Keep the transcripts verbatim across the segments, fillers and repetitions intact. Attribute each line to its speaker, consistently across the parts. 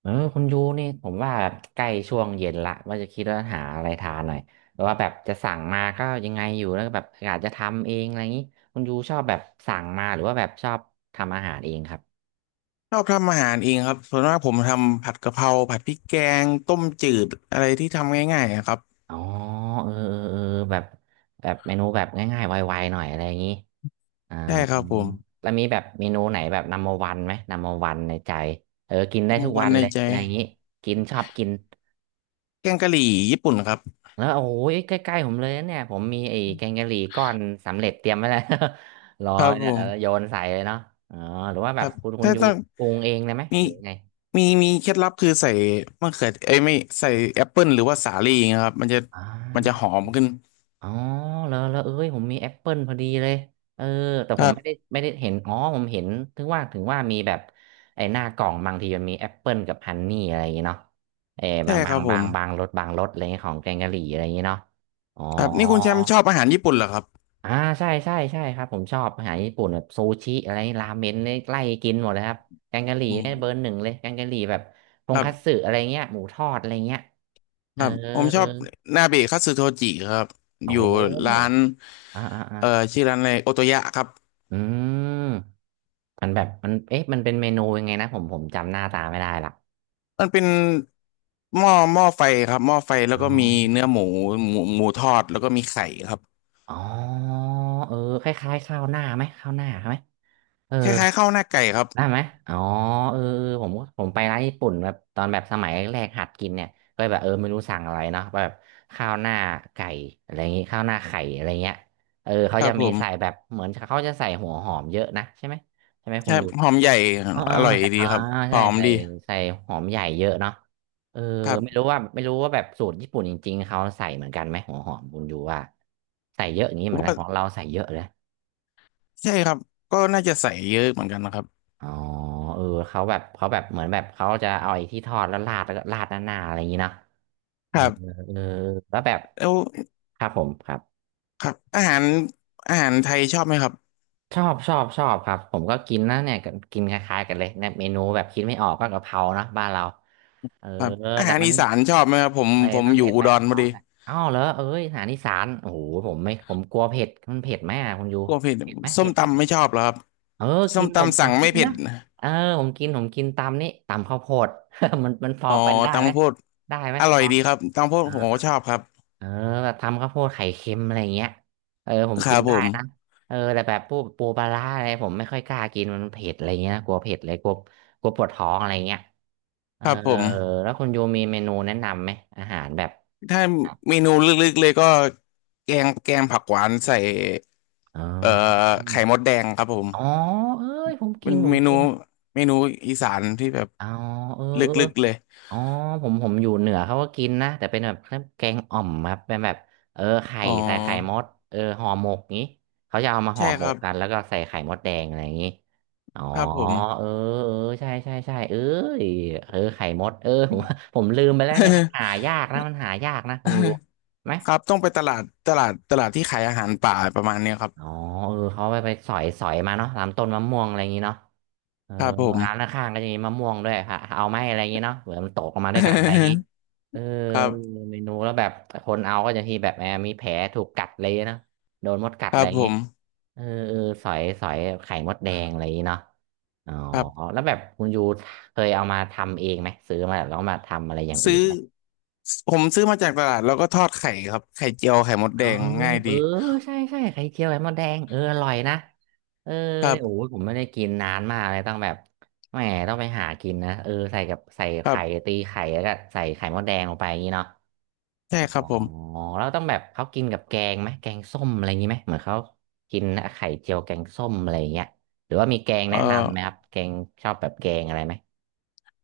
Speaker 1: เออคุณยูนี่ผมว่าใกล้ช่วงเย็นละว่าจะคิดว่าหาอะไรทานหน่อยแต่ว่าแบบจะสั่งมาก็ยังไงอยู่แล้วก็แบบอากจะทำเองอะไรอย่างนี้คุณยูชอบแบบสั่งมาหรือว่าแบบชอบทำอาหารเองครับ
Speaker 2: ชอบทำอาหารเองครับส่วนมากผมทำผัดกะเพราผัดพริกแกงต้มจืดอะไรที่ทำง่ายๆอะครับ
Speaker 1: อ๋อเออเออเออแบบแบบเมนูแบบง่ายๆไวๆหน่อยอะไรอย่างนี้อ่า
Speaker 2: ใช่ครับผม
Speaker 1: แล้วมีแบบเมนูไหนแบบนัมเบอร์วันไหมนัมเบอร์วันในใจเออกินได้
Speaker 2: มุ
Speaker 1: ทุ
Speaker 2: ก
Speaker 1: ก
Speaker 2: วั
Speaker 1: วั
Speaker 2: น
Speaker 1: น
Speaker 2: ใน
Speaker 1: เลย
Speaker 2: ใจ
Speaker 1: อะไรอย่างนี้กินชอบกิน
Speaker 2: แกงกะหรี่ญี่ปุ่นครับ
Speaker 1: แล้วโอ้ยใกล้ๆผมเลยนะเนี่ยผมมีไอ้แกงกะหรี่ก้อนสำเร็จเตรียมไว้แล้ว รอ
Speaker 2: ครับผ
Speaker 1: เนี่ยเอ
Speaker 2: ม
Speaker 1: อโยนใส่เลยเนาะอ๋อหรือว่า
Speaker 2: ค
Speaker 1: แบ
Speaker 2: รั
Speaker 1: บ
Speaker 2: บ
Speaker 1: คุณคุณ
Speaker 2: ถ้า
Speaker 1: ยู
Speaker 2: ต้อง
Speaker 1: ปรุงเองเลยไหม
Speaker 2: มี
Speaker 1: หรือไง
Speaker 2: มีมีเคล็ดลับคือใส่มะเขือเอ้ยไม่ใส่แอปเปิลหรือว่าสาลี่นะครับมันจะ
Speaker 1: อ๋
Speaker 2: มันจะห
Speaker 1: อ
Speaker 2: อมขึ้น
Speaker 1: อ๋อแล้วแล้วเอ้ยผมมีแอปเปิลพอดีเลยเออแต่
Speaker 2: ค
Speaker 1: ผ
Speaker 2: รั
Speaker 1: มไม่ได้
Speaker 2: บ
Speaker 1: ไม่ได้เห็นอ๋อผมเห็นถึงว่าถึงว่ามีแบบไอ้หน้ากล่องบางทีมันมีแอปเปิลกับฮันนี่อะไรอย่างเงี้เนาะเออ
Speaker 2: ใช่
Speaker 1: บาง
Speaker 2: ค
Speaker 1: บา
Speaker 2: รั
Speaker 1: ง
Speaker 2: บผ
Speaker 1: บา
Speaker 2: ม
Speaker 1: งบางรสบางรสอะไรเงี้ยของแกงกะหรี่อะไรอย่างเงี้เนาะอ๋อ
Speaker 2: ครับนี่คุณแชมป์ชอบอาหารญี่ปุ่นเหรอครับ
Speaker 1: อ่าใช่ใช่ใช่ครับผมชอบอาหารญี่ปุ่นแบบซูชิอะไรราเมนเนี่ยไล่กินหมดเลยครับแกงกะหรี่
Speaker 2: อื
Speaker 1: เนี่ยเบอร์
Speaker 2: ม
Speaker 1: หนึ่งเลยแกงกะหรี่แบบท
Speaker 2: ค
Speaker 1: ง
Speaker 2: รั
Speaker 1: คัตสึ
Speaker 2: บ
Speaker 1: อะไรเงี้ยหมูทอดอะไรเงี้ยเอ
Speaker 2: ค
Speaker 1: อ
Speaker 2: รับผมช
Speaker 1: เออ
Speaker 2: อบนาเบะคัตสึโทจิครับ
Speaker 1: โอ้
Speaker 2: อยู่
Speaker 1: โห
Speaker 2: ร้าน
Speaker 1: อ่าอ่าอ่า
Speaker 2: เอ่อชื่อร้านอะไรโอโตยะครับ
Speaker 1: อืมมันแบบมันเอ๊ะมันเป็นเมนูยังไงนะผมผมจำหน้าตาไม่ได้ละ
Speaker 2: มันเป็นหม้อหม้อไฟครับหม้อไฟแล้
Speaker 1: อ๋
Speaker 2: วก็มี
Speaker 1: อ
Speaker 2: เนื้อหมูหมูหมูทอดแล้วก็มีไข่ครับ
Speaker 1: อ๋อเออคล้ายๆข้าวหน้าไหมข้าวหน้าไหมเออ
Speaker 2: คล้ายๆข้าวหน้าไก่ครับ
Speaker 1: ได้ไหมอ๋อเออเออผมก็ผมไปร้านญี่ปุ่นแบบตอนแบบสมัยแรกหัดกินเนี่ยก็แบบเออไม่รู้สั่งอะไรเนาะแบบข้าวหน้าไก่อะไรอย่างงี้ข้าวหน้าไข่อะไรเงี้ยเออเขา
Speaker 2: ครั
Speaker 1: จะ
Speaker 2: บผ
Speaker 1: มีใส่
Speaker 2: ม
Speaker 1: แบบเหมือนเขาจะใส่หัวหอมเยอะนะใช่ไหมใช่ไหมคุ
Speaker 2: ใช่
Speaker 1: ณอยู่
Speaker 2: หอมใหญ่
Speaker 1: อ๋ออ๋อ
Speaker 2: อร่อย
Speaker 1: ใส่
Speaker 2: ดี
Speaker 1: อ่า
Speaker 2: ครับห
Speaker 1: ใช่
Speaker 2: อม
Speaker 1: ใส่
Speaker 2: ดี
Speaker 1: ใส่หอมใหญ่เยอะเนาะเออ
Speaker 2: ครั
Speaker 1: ไม่
Speaker 2: บ
Speaker 1: รู้ว่าไม่รู้ว่าแบบสูตรญี่ปุ่นจริงๆเขาใส่เหมือนกันไหมหัวหอมคุณอยู่ว่าใส่เยอะอย่างนี้
Speaker 2: ผ
Speaker 1: เห
Speaker 2: ม
Speaker 1: มือนกั
Speaker 2: ว่า
Speaker 1: นของเราใส่เยอะเลย
Speaker 2: ใช่ครับก็น่าจะใส่เยอะเหมือนกันนะครับ
Speaker 1: อ๋อเออเขาแบบเขาแบบ เหมือนแบบเขาจะเอาไอ้ที่ทอดแล้วราดแล้วก็ราดหน้าๆอะไรอย่างนี้เนาะเอ
Speaker 2: ค
Speaker 1: อ
Speaker 2: รับ
Speaker 1: เออแล้วแบบ
Speaker 2: แล้ว
Speaker 1: ครับผมครับ
Speaker 2: ครับอาหารอาหารไทยชอบไหมครับ
Speaker 1: ชอบชอบชอบครับผมก็กินนะเนี่ยก็กินคล้ายๆกันเลยเนี่ยเมนูแบบคิดไม่ออกก็กะเพราเนาะบ้านเราเออ
Speaker 2: ครับอา
Speaker 1: แต่
Speaker 2: หาร
Speaker 1: มัน
Speaker 2: อีสานชอบไหมครับผม
Speaker 1: เลย
Speaker 2: ผม
Speaker 1: ต้ม
Speaker 2: อยู่
Speaker 1: เด็ด
Speaker 2: อุ
Speaker 1: ใบ
Speaker 2: ดร
Speaker 1: กะเพ
Speaker 2: พอ
Speaker 1: รา
Speaker 2: ดี
Speaker 1: น่ะอ้าวเหรอเอ้ยอาหารอีสานโอ้โหผมไม่ผมกลัวเผ็ดมันเผ็ดไหมอะคุณยู
Speaker 2: กลัวเผ็ด
Speaker 1: เผ็ดไหม
Speaker 2: ส้
Speaker 1: เผ็
Speaker 2: ม
Speaker 1: ดไหม
Speaker 2: ตำไม่ชอบเหรอครับ
Speaker 1: เออ
Speaker 2: ส้
Speaker 1: กิ
Speaker 2: ม
Speaker 1: นผม
Speaker 2: ตำ
Speaker 1: ผ
Speaker 2: สั่
Speaker 1: ม
Speaker 2: ง
Speaker 1: กิ
Speaker 2: ไม่
Speaker 1: น
Speaker 2: เผ็
Speaker 1: นะ
Speaker 2: ด
Speaker 1: เออผมกินผมกินตำนี่ตำข้าวโพด มันมันพอ
Speaker 2: อ๋อ
Speaker 1: เป็นได้
Speaker 2: ตำ
Speaker 1: ไหม
Speaker 2: ข้าวโพด
Speaker 1: ได้ไหม
Speaker 2: อ
Speaker 1: พ
Speaker 2: ร่อย
Speaker 1: อ
Speaker 2: ดีครับตำข้าวโพดผมก็
Speaker 1: อ่า
Speaker 2: ชอบครับ
Speaker 1: เออแบบทำข้าวโพดไข่เค็มอะไรอย่างเงี้ยเออผม
Speaker 2: ครั
Speaker 1: กิน
Speaker 2: บผ
Speaker 1: ได้
Speaker 2: ม
Speaker 1: นะเออแต่แบบพวกปูปลาร้าอะไรผมไม่ค่อยกล้ากินมันเผ็ดอะไรเงี้ยนะกลัวเผ็ดเลยกลัวกลัวปวดท้องอะไรเงี้ยเอ
Speaker 2: ค
Speaker 1: อ
Speaker 2: รับผม
Speaker 1: แล้วคุณโยมีเมนูแนะนำไหมอาหารแบบ
Speaker 2: ถ้าเมนูลึกๆเลยก็แกงแกงผักหวานใส่
Speaker 1: อ๋
Speaker 2: เอ่อ
Speaker 1: อ
Speaker 2: ไข่มดแดงครับผม
Speaker 1: อ๋อเอ้ยผมกิ
Speaker 2: เป็น
Speaker 1: นผม
Speaker 2: เมนู
Speaker 1: กิน
Speaker 2: เมนูอีสานที่แบบ
Speaker 1: อ๋อเออ
Speaker 2: ล
Speaker 1: เออ
Speaker 2: ึกๆเลย
Speaker 1: อ๋อผมผมอยู่เหนือเขาก็กินนะแต่เป็นแบบแกงอ่อมครับเป็นแบบเออไข่
Speaker 2: อ๋
Speaker 1: ใส่ไข่ม
Speaker 2: อ
Speaker 1: ดเออห่อหมกงี้เขาจะเอามาห่
Speaker 2: ใช่
Speaker 1: อหม
Speaker 2: ครั
Speaker 1: ก
Speaker 2: บ
Speaker 1: กันแล้วก็ใส่ไข่มดแดงอะไรอย่างงี้อ๋อ
Speaker 2: ครับผม
Speaker 1: เออเออใช่ใช่ใช่เออเออไข่มดเออ ผมผมลืมไปแล้วเนี่ยมันหายากนะมันหายากนะคุ ณยูไหม
Speaker 2: ครับต้องไปตลาดตลาดตลาดที่ขายอาหารป่าประมาณเนี้ยครับ
Speaker 1: อ๋อเออเขาไปไปสอยสอยมาเนาะตามต้นมะม่วงอะไรอย่างงี้เนาะ เออ
Speaker 2: ครับผม
Speaker 1: ร้านข้างๆก็จะมีมะม่วงด้วยค่ะเอาไหมอะไรอย่างงี้เนาะเหมือนมันตกลงมาด้วยกันอะไรอย่างงี้ เออ
Speaker 2: ครับ
Speaker 1: เมนูแล้วแบบคนเอาก็จะที่แบบแอมมีแผลถูกกัดเลยนะโดนมดกัด
Speaker 2: ค
Speaker 1: อะ
Speaker 2: รั
Speaker 1: ไร
Speaker 2: บ
Speaker 1: อย่า
Speaker 2: ผ
Speaker 1: งงี้
Speaker 2: ม
Speaker 1: เออเออสอยสอยไข่มดแดงอะไรอย่างงี้เนาะอ๋อ
Speaker 2: ครับ
Speaker 1: แล้วแบบคุณยูเคยเอามาทำเองไหมซื้อมาแล้วก็มาทำอะไรอย่างอื่น
Speaker 2: ซื้อผมซื้อมาจากตลาดแล้วก็ทอดไข่ครับไข่เจียวไข่มด
Speaker 1: อ๋
Speaker 2: แด
Speaker 1: อ
Speaker 2: งง่าย
Speaker 1: เอ
Speaker 2: ดี
Speaker 1: อใช่ใช่ไข่เจียวไข่มดแดงเอออร่อยนะเออ
Speaker 2: ครั
Speaker 1: เนี่ยโอ้
Speaker 2: บ
Speaker 1: ยผมไม่ได้กินนานมากเลยต้องแบบแหมต้องไปหากินนะเออใส่กับใส่
Speaker 2: ครั
Speaker 1: ไข่
Speaker 2: บ
Speaker 1: ตีไข่แล้วก็ใส่ไข่มดแดงลงไปอย่างนี้เนาะ
Speaker 2: ใช่
Speaker 1: อ๋อ
Speaker 2: ครับผม
Speaker 1: แล้วต้องแบบเขากินกับแกงไหมแกงส้มอะไรอย่างนี้ไหมเหมือนเขากินไข่เจียวแกงส้มอะไรอย่างเงี้ยหรือว่ามีแกง
Speaker 2: เอ่อ
Speaker 1: แนะนำไหมครับแกงชอบแบบแกงอะไรไหม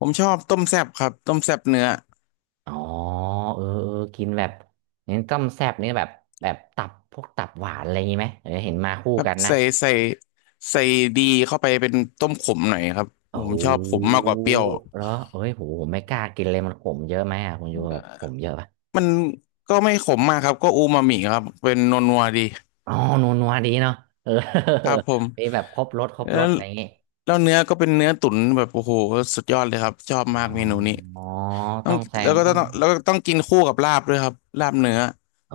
Speaker 2: ผมชอบต้มแซ่บครับต้มแซ่บเนื้อ
Speaker 1: อ๋อเออเออกินแบบเน้นต้มแซ่บนี่แบบแบบตับพวกตับหวานอะไรอย่างนี้ไหมเออเห็นมาคู่
Speaker 2: ครับ
Speaker 1: กันนะ
Speaker 2: ใส่ใส่ใส่ดีเข้าไปเป็นต้มขมหน่อยครับ
Speaker 1: โอ้
Speaker 2: ผ
Speaker 1: โห
Speaker 2: มชอบขมมากกว่าเปรี้ยว
Speaker 1: แล้วเอ้ยผมผมไม่กล้ากินเลยมันขมเยอะไหมอ่ะคุณยูแบบขมเยอะปะ
Speaker 2: มันก็ไม่ขมมากครับก็อูมามิครับเป็นนัวๆดี
Speaker 1: อ๋อนัวนัวดีเนาะเออ
Speaker 2: ครับผม
Speaker 1: มีแบบครบรสครบ
Speaker 2: แล้
Speaker 1: รส
Speaker 2: ว
Speaker 1: อะไรอย่างงี้
Speaker 2: แล้วเนื้อก็เป็นเนื้อตุ๋นแบบโอ้โหสุดยอดเลยครับชอบมา
Speaker 1: อ๋
Speaker 2: ก
Speaker 1: อ
Speaker 2: เมนูนี้
Speaker 1: อ๋อ
Speaker 2: ต้อ
Speaker 1: ต้
Speaker 2: ง
Speaker 1: องแซ
Speaker 2: แล้
Speaker 1: ง
Speaker 2: วก็
Speaker 1: ต้อง
Speaker 2: ต้องแล้วก็ต้องกินคู่กับลาบด้วยครับลาบเนื้อ
Speaker 1: โอ้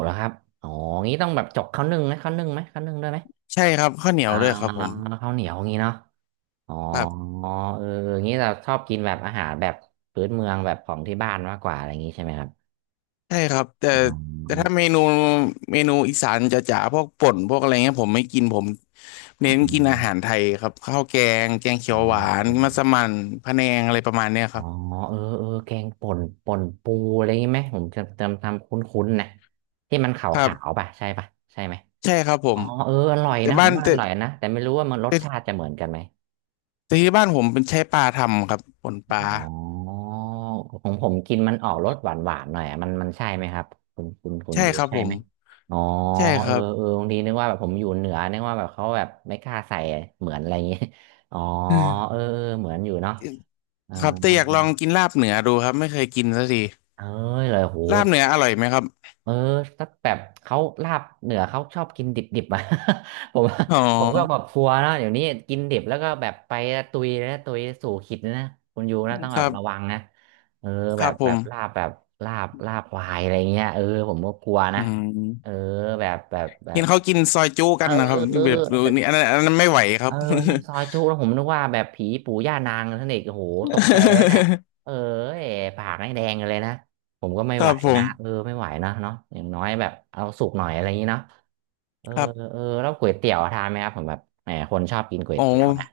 Speaker 1: เหรอครับอ๋องี้ต้องแบบจกข้าวนึ่งไหมข้าวนึ่งไหมข้าวนึ่งด้วยไหม
Speaker 2: ใช่ครับข้าวเหนีย
Speaker 1: อ่า
Speaker 2: วด้วยครับผม
Speaker 1: ข้าวเหนียวงี้เนาะอ๋อ
Speaker 2: ครับ
Speaker 1: เอองี้เราชอบกินแบบอาหารแบบพื้นเมืองแบบของที่บ้านมากกว่าอะไรอย่างงี้ใช่ไหมครับ
Speaker 2: ใช่ครับแต่
Speaker 1: อ๋
Speaker 2: แต่
Speaker 1: อ
Speaker 2: ถ้าเมนูเมนูอีสานจ๋าๆพวกป่นพวกอะไรเงี้ยผมไม่กินผม
Speaker 1: อ๋อ
Speaker 2: เน้นกินอาหารไทยครับข้าวแกงแกงเขี
Speaker 1: อ๋อ
Speaker 2: ยวหวานมัสมั่นพะแนงอะไรประมาณเนี้ย
Speaker 1: อ๋
Speaker 2: ค
Speaker 1: อ
Speaker 2: รับ
Speaker 1: เออเออแกงป่นป่นปูอะไรงี้ไหมผมจะจำทำคุ้นๆนะที่มันข
Speaker 2: ครั
Speaker 1: าว
Speaker 2: บ
Speaker 1: ๆป่ะใช่ป่ะใช่ไหม
Speaker 2: ใช่ครับผ
Speaker 1: อ๋
Speaker 2: ม
Speaker 1: อเอออร่อย
Speaker 2: แต่
Speaker 1: นะผ
Speaker 2: บ้า
Speaker 1: ม
Speaker 2: น
Speaker 1: ว่าอ
Speaker 2: แต่
Speaker 1: ร่อยนะแต่ไม่รู้ว่ามันรส
Speaker 2: แต่
Speaker 1: ชาติจะเหมือนกันไหม
Speaker 2: แต่ที่บ้านผมเป็นใช้ปลาทำครับป่นปลา
Speaker 1: อ๋อของผมกินมันออกรสหวานๆหน่อยอะมันมันใช่ไหมครับคุณคุณคุณ
Speaker 2: ใช่
Speaker 1: อยู่
Speaker 2: ครับ
Speaker 1: ใช่
Speaker 2: ผ
Speaker 1: ไห
Speaker 2: ม
Speaker 1: มอ๋อ
Speaker 2: ใช่ค
Speaker 1: เออ
Speaker 2: รับ
Speaker 1: เออบางทีนึกว่าแบบผมอยู่เหนือนึกว่าแบบเขาแบบไม่กล้าใส่เหมือนอะไรอย่างงี้ อ๋อเออเออเหมือนอยู่เนาะอ๋อ
Speaker 2: ครับแต่อยากลองกินลาบเหนือดูครับไม่เคยกินสักที
Speaker 1: เอ้ยเลยโห
Speaker 2: ลาบเนื้ออร่อยไหมครับ
Speaker 1: เออสักแบบเขาลาบเหนือเขาชอบกินดิบๆอ่ะ ผม
Speaker 2: อ๋อ
Speaker 1: ผมก็แบบกลัวนะเดี๋ยวนี้กินดิบแล้วก็แบบไปตุยนะตุยสู่ขิดนะคุณยูนะต้อง
Speaker 2: ค
Speaker 1: แบ
Speaker 2: รั
Speaker 1: บระวั
Speaker 2: บ
Speaker 1: งนะเออ
Speaker 2: ค
Speaker 1: แบ
Speaker 2: รั
Speaker 1: บ
Speaker 2: บผ
Speaker 1: แบบ
Speaker 2: ม
Speaker 1: ลาบแบบลาบลาบควายอะไรเงี้ยเออผมก็กลัว
Speaker 2: อื
Speaker 1: นะเออ
Speaker 2: ม
Speaker 1: แบบแบบแบ
Speaker 2: เห็
Speaker 1: บ
Speaker 2: นเขากินซอยจุ
Speaker 1: เอ
Speaker 2: กัน
Speaker 1: อ
Speaker 2: นะครับ
Speaker 1: เออ
Speaker 2: แบบนี่อันนั้นอันนั้นไม่ไหวค
Speaker 1: เอ
Speaker 2: รั
Speaker 1: อ
Speaker 2: บ
Speaker 1: น้ำซอยจุแล้วผมนึกว่าแบบผีปู่ย่านางท่านเอกโอ้โหตกใจแล้วเนี่ย เออเอ๋ปากให้แดงกันเลยนะ ผมก็ไม่
Speaker 2: ค
Speaker 1: ไห
Speaker 2: รั
Speaker 1: ว
Speaker 2: บผ
Speaker 1: นะ
Speaker 2: ม
Speaker 1: เออไม่ไหวนะเนาะอย่างน้อยแบบเอาสุกหน่อยอะไรอย่างนี้เนาะเออ
Speaker 2: ครับ
Speaker 1: เออแล้วก๋วยเตี๋ยวทานไหมครับผมแบบแหมคนชอบกินก๋วย
Speaker 2: โอ้
Speaker 1: เตี๋ยวนะ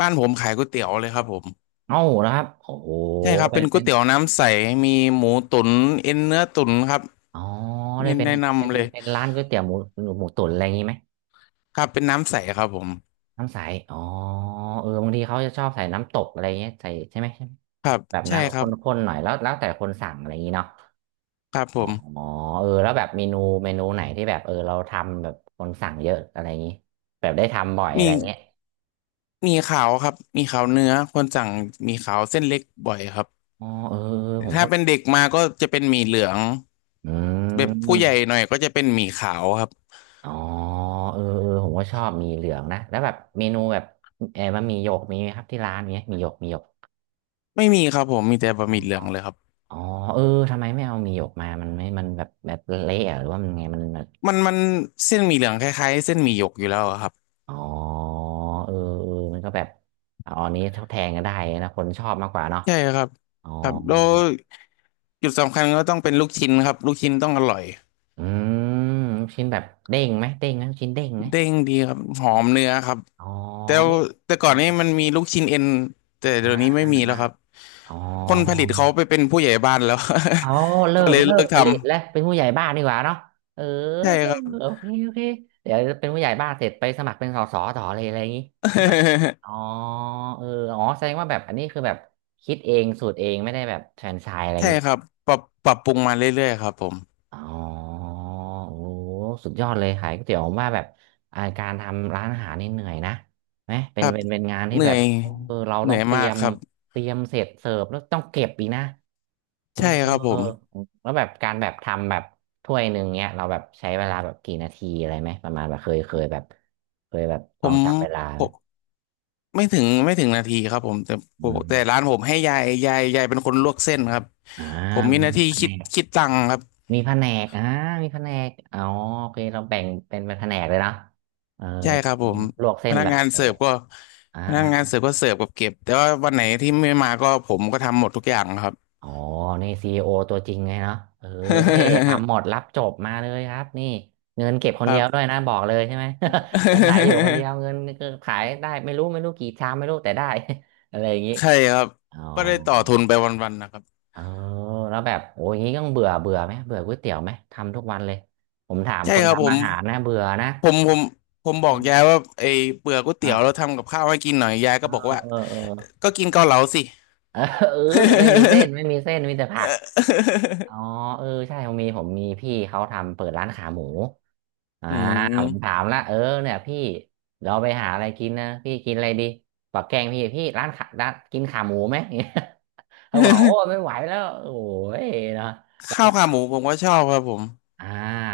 Speaker 2: บ้านผมขายก๋วยเตี๋ยวเลยครับผม
Speaker 1: เอ้านะครับโอ้โห
Speaker 2: ใช่ครับ
Speaker 1: เป็
Speaker 2: เป็
Speaker 1: น
Speaker 2: นก๋
Speaker 1: เป็
Speaker 2: วย
Speaker 1: น
Speaker 2: เตี๋ยวน้ำใสมีหมูตุ๋นเอ็นเนื้อตุ๋นครับ
Speaker 1: อ๋อได้
Speaker 2: นี่
Speaker 1: เป็น
Speaker 2: แนะ
Speaker 1: เป็น
Speaker 2: นำเลย
Speaker 1: เป็นร้านก๋วยเตี๋ยวหมูหมูตุ๋นอะไรอย่างนี้ไหม
Speaker 2: ครับเป็นน้ำใสครับผม
Speaker 1: น้ำใสอ๋อเออบางทีเขาจะชอบใส่น้ำตกอะไรอย่างเงี้ยใส่ใช่ไหมใช่ไหม
Speaker 2: ครับ
Speaker 1: แบบ
Speaker 2: ใช่
Speaker 1: น้ำแบบ
Speaker 2: ค
Speaker 1: ข
Speaker 2: รับ
Speaker 1: ้นๆหน่อยแล้วแล้วแต่คนสั่งอะไรอย่างนี้เนาะ
Speaker 2: ครับผ
Speaker 1: อ๋อ
Speaker 2: ม
Speaker 1: เออแล้วแบบเมนูเมนูไหนที่แบบเออเราทำแบบคนสั่งเยอะอะไรอย่างงี้แบบได้ทำบ่อยอะ
Speaker 2: มี
Speaker 1: ไรเงี้ย
Speaker 2: มีขาวครับมีขาวเนื้อคนสั่งมีขาวเส้นเล็กบ่อยครับ
Speaker 1: อ๋อเออเออผม
Speaker 2: ถ้า
Speaker 1: ก็
Speaker 2: เป็นเด็กมาก็จะเป็นหมี่เหลือง
Speaker 1: อื
Speaker 2: แบบผู้ใหญ่
Speaker 1: ม
Speaker 2: หน่อยก็จะเป็นหมี่ขาวครับ
Speaker 1: อ๋อเออเออผมก็ชอบหมีเหลืองนะแล้วแบบเมนูแบบเออมันหมีหยกมีไหมครับที่ร้านเนี้ยหมีหยกหมีหยก
Speaker 2: ไม่มีครับผมมีแต่บะ
Speaker 1: อ๋
Speaker 2: ห
Speaker 1: อ
Speaker 2: มี่เหลืองเลยครับ
Speaker 1: อ๋อเออทำไมไม่เอาหมีหยกมามันไม่มันแบบแบบเละอะหรือว่ามันไงมันแบบ
Speaker 2: มันมันเส้นหมี่เหลืองคล้ายๆเส้นหมี่หยกอยู่แล้วอะครับ
Speaker 1: อ๋อเออเออมันก็แบบเอาอันนี้ทดแทนก็ได้นะคนชอบมากกว่าเนาะ
Speaker 2: ใช่ครับ
Speaker 1: อ๋อ
Speaker 2: ครับแล้วจุดสำคัญก็ต้องเป็นลูกชิ้นครับลูกชิ้นต้องอร่อย
Speaker 1: อืมลูกชิ้นแบบเด้งไหมเด้งนะลูกชิ้นเด้งไหม
Speaker 2: เด้งดีครับหอมเนื้อครับ
Speaker 1: อ๋อ
Speaker 2: แต่
Speaker 1: เนี่ย
Speaker 2: แต่ก่อนนี้มันมีลูกชิ้นเอ็นแต่
Speaker 1: อ่า
Speaker 2: เดี๋ยวนี้ไม่
Speaker 1: อ่า
Speaker 2: มีแล้
Speaker 1: อ่า
Speaker 2: วครับ
Speaker 1: อ๋อ
Speaker 2: คนผลิตเขาไปเป็นผู้ใหญ่บ้านแล้ว
Speaker 1: อ๋อา เลิ
Speaker 2: ก็
Speaker 1: ก
Speaker 2: เลย
Speaker 1: เลิ
Speaker 2: เลิ
Speaker 1: ก
Speaker 2: ก
Speaker 1: ผ
Speaker 2: ท
Speaker 1: ลิตแล้วเป็นผู้ใหญ่บ้านดีกว่าเนาะเออ
Speaker 2: ำใช่ครับ
Speaker 1: โอเคโอเคเดี๋ยวเป็นผู้ใหญ่บ้านเสร็จไปสมัครเป็นสสต่อเลยอะไรอย่างงี้ อ๋อเอออ๋อแสดงว่าแบบอันนี้คือแบบคิดเองสูตรเองไม่ได้แบบแฟรนไชส์อะไรอย่า
Speaker 2: ใช่
Speaker 1: งงี้
Speaker 2: ครับปรับปรับปรุงมาเรื่อยๆครับผม
Speaker 1: อ๋อโอ้โหสุดยอดเลยขายก๋วยเตี๋ยวผมว่าแบบอ่าการทำร้านอาหารนี่เหนื่อยนะไหมเป็
Speaker 2: ค
Speaker 1: น
Speaker 2: รับ
Speaker 1: เป็นเป็นงานที่
Speaker 2: เหนื่
Speaker 1: แบ
Speaker 2: อ
Speaker 1: บ
Speaker 2: ย
Speaker 1: เออเรา
Speaker 2: เห
Speaker 1: ต้อ
Speaker 2: นื่อ
Speaker 1: ง
Speaker 2: ย
Speaker 1: เตรี
Speaker 2: มา
Speaker 1: ย
Speaker 2: ก
Speaker 1: ม
Speaker 2: ครับ
Speaker 1: เตรียมเสร็จเสิร์ฟแล้วต้องเก็บอีกนะเออ
Speaker 2: ใช่ครับผม
Speaker 1: แล้วแบบการแบบทำแบบถ้วยหนึ่งเนี้ยเราแบบใช้เวลาแบบกี่นาทีอะไรไหม ประมาณแบบเคยเคยแบบเคยแบบ
Speaker 2: ผ
Speaker 1: ลอง
Speaker 2: ม
Speaker 1: จับเวลา
Speaker 2: ผ
Speaker 1: ไหม
Speaker 2: มไม่ถึงไม่ถึงนาทีครับผมแต่
Speaker 1: อื
Speaker 2: ผม
Speaker 1: ม
Speaker 2: แต่ร้านผมให้ยายยายยายเป็นคนลวกเส้นครับ
Speaker 1: อ่า
Speaker 2: ผมมี
Speaker 1: มี
Speaker 2: หน้าที่
Speaker 1: คะแน
Speaker 2: คิด
Speaker 1: น
Speaker 2: คิดตังค์ครับ
Speaker 1: มีแผนกอ่ามีแผนกอ๋อโอเคเราแบ่งเป็นเป็นแผนกเลยนะเออ
Speaker 2: ใช่ครับผม
Speaker 1: ลวกเส้
Speaker 2: พ
Speaker 1: น
Speaker 2: นัก
Speaker 1: แบบ
Speaker 2: งาน
Speaker 1: โอ้
Speaker 2: เสิร์ฟก็
Speaker 1: อ่า
Speaker 2: พนั
Speaker 1: อ่า
Speaker 2: กงานเสิร์ฟก็เสิร์ฟกับเก็บแต่ว่าวันไหนที่ไม่มาก็ผมก็ทำหมดทุกอย่างครับ
Speaker 1: อ๋อนี่ซีอีโอตัวจริงไงเนาะเออทำหมดรับจบมาเลยครับนี่เงินเก็บค
Speaker 2: ค
Speaker 1: นเดี
Speaker 2: รั
Speaker 1: ย
Speaker 2: บ
Speaker 1: วด้วยนะบอกเลยใช่ไหม วันไหนอยู่คนเดีย วเงินก็ขายได้ไม่รู้ไม่รู้กี่ชามไม่รู้แต่ได้ อะไรอย่างนี้
Speaker 2: ใช่ครับ
Speaker 1: อ๋อ
Speaker 2: ก็ได้ต่อทุนไปวันๆนะครับ
Speaker 1: เออแล้วแบบโอ้ยอย่างนี้ต้องเบื่อเบื่อไหมเบื่อก๋วยเตี๋ยวไหม ทำทุกวันเลย ผมถาม
Speaker 2: ใช่
Speaker 1: คน
Speaker 2: ครับผ
Speaker 1: ทำอา
Speaker 2: ม
Speaker 1: หารนะเบื่อนะ
Speaker 2: ผมผมผมบอกยายว่าไอ้เปลือกก๋วยเตี๋ยวเรา
Speaker 1: อ่า
Speaker 2: ทำกับข้าวให้กินหน่อยยาย
Speaker 1: เอ
Speaker 2: ก็บอก
Speaker 1: อ
Speaker 2: ว่า
Speaker 1: เออ
Speaker 2: ก็กินเกาเหลาสิ
Speaker 1: เออเออเออไม่มีเส้นไม่มีเส้นมีแต่ผักอ๋อเออใช่ผมมีผมมีพี่เขาทำเปิดร้านขาหมูอ่า
Speaker 2: อื
Speaker 1: ผม
Speaker 2: ม
Speaker 1: ถามละเออเนี่ยพี่เราไปหาอะไรกินนะพี่กินอะไรดีบอกแกงพี่พี่ร้านขาร้านกินขาหมูไหม เขาบอกโอ้ไม่ไหวแล้วโอ้ยเนาะ
Speaker 2: ข้าวขาหมูผมก็ชอบครับผม
Speaker 1: อ่า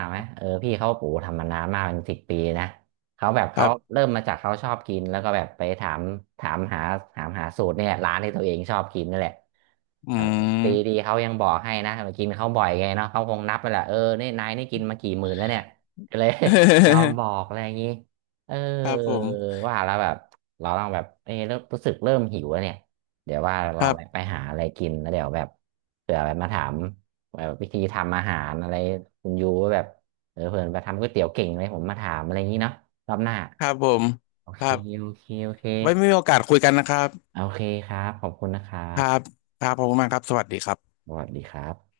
Speaker 1: ไหมเออพี่เขาปู่ทำมานานมากเป็นสิบปีนะเขาแบบ
Speaker 2: ค
Speaker 1: เขา
Speaker 2: รับ
Speaker 1: เริ่มมาจากเขาชอบกินแล้วก็แบบไปถามถามหาถามหาสูตรเนี่ยร้านที่ตัวเองชอบกินนั่นแหละ
Speaker 2: อื
Speaker 1: เออดีดี
Speaker 2: ม
Speaker 1: เขายังบอกให้นะมากินเขาบ่อยไงเนาะเขาคงนับไปแหละเออนี่นายนี่กินมากี่หมื่นแล้วเนี่ยก็เลย ยอม บอกอะไรอย่างนี้เออ
Speaker 2: ครับผม
Speaker 1: ว่าแล้วแบบเราลองแบบเออเริ่มรู้สึกเริ่มหิวแล้วเนี่ยเดี๋ยวว่าล
Speaker 2: ค
Speaker 1: อง
Speaker 2: รั
Speaker 1: ไปไป
Speaker 2: บ
Speaker 1: หาอะไรกินแล้วเดี๋ยวแบบเผื่อแบบมาถาม แบบวิธีทำอาหารอะไรคุณยูว่าแบบเออเผื่อไปทำก๋วยเตี๋ยวเก่งเลยผมมาถามอะไรอย่างนี้เนาะรอบหน้า
Speaker 2: ครับผม
Speaker 1: โอ
Speaker 2: ค
Speaker 1: เค
Speaker 2: รับ
Speaker 1: โอเคโอเค
Speaker 2: ไว้มีโอกาสคุยกันนะครับ
Speaker 1: โอเคครับขอบคุณนะครั
Speaker 2: ครับ
Speaker 1: บ
Speaker 2: ครับผมมากครับสวัสดีครับ
Speaker 1: สวัสดีครับ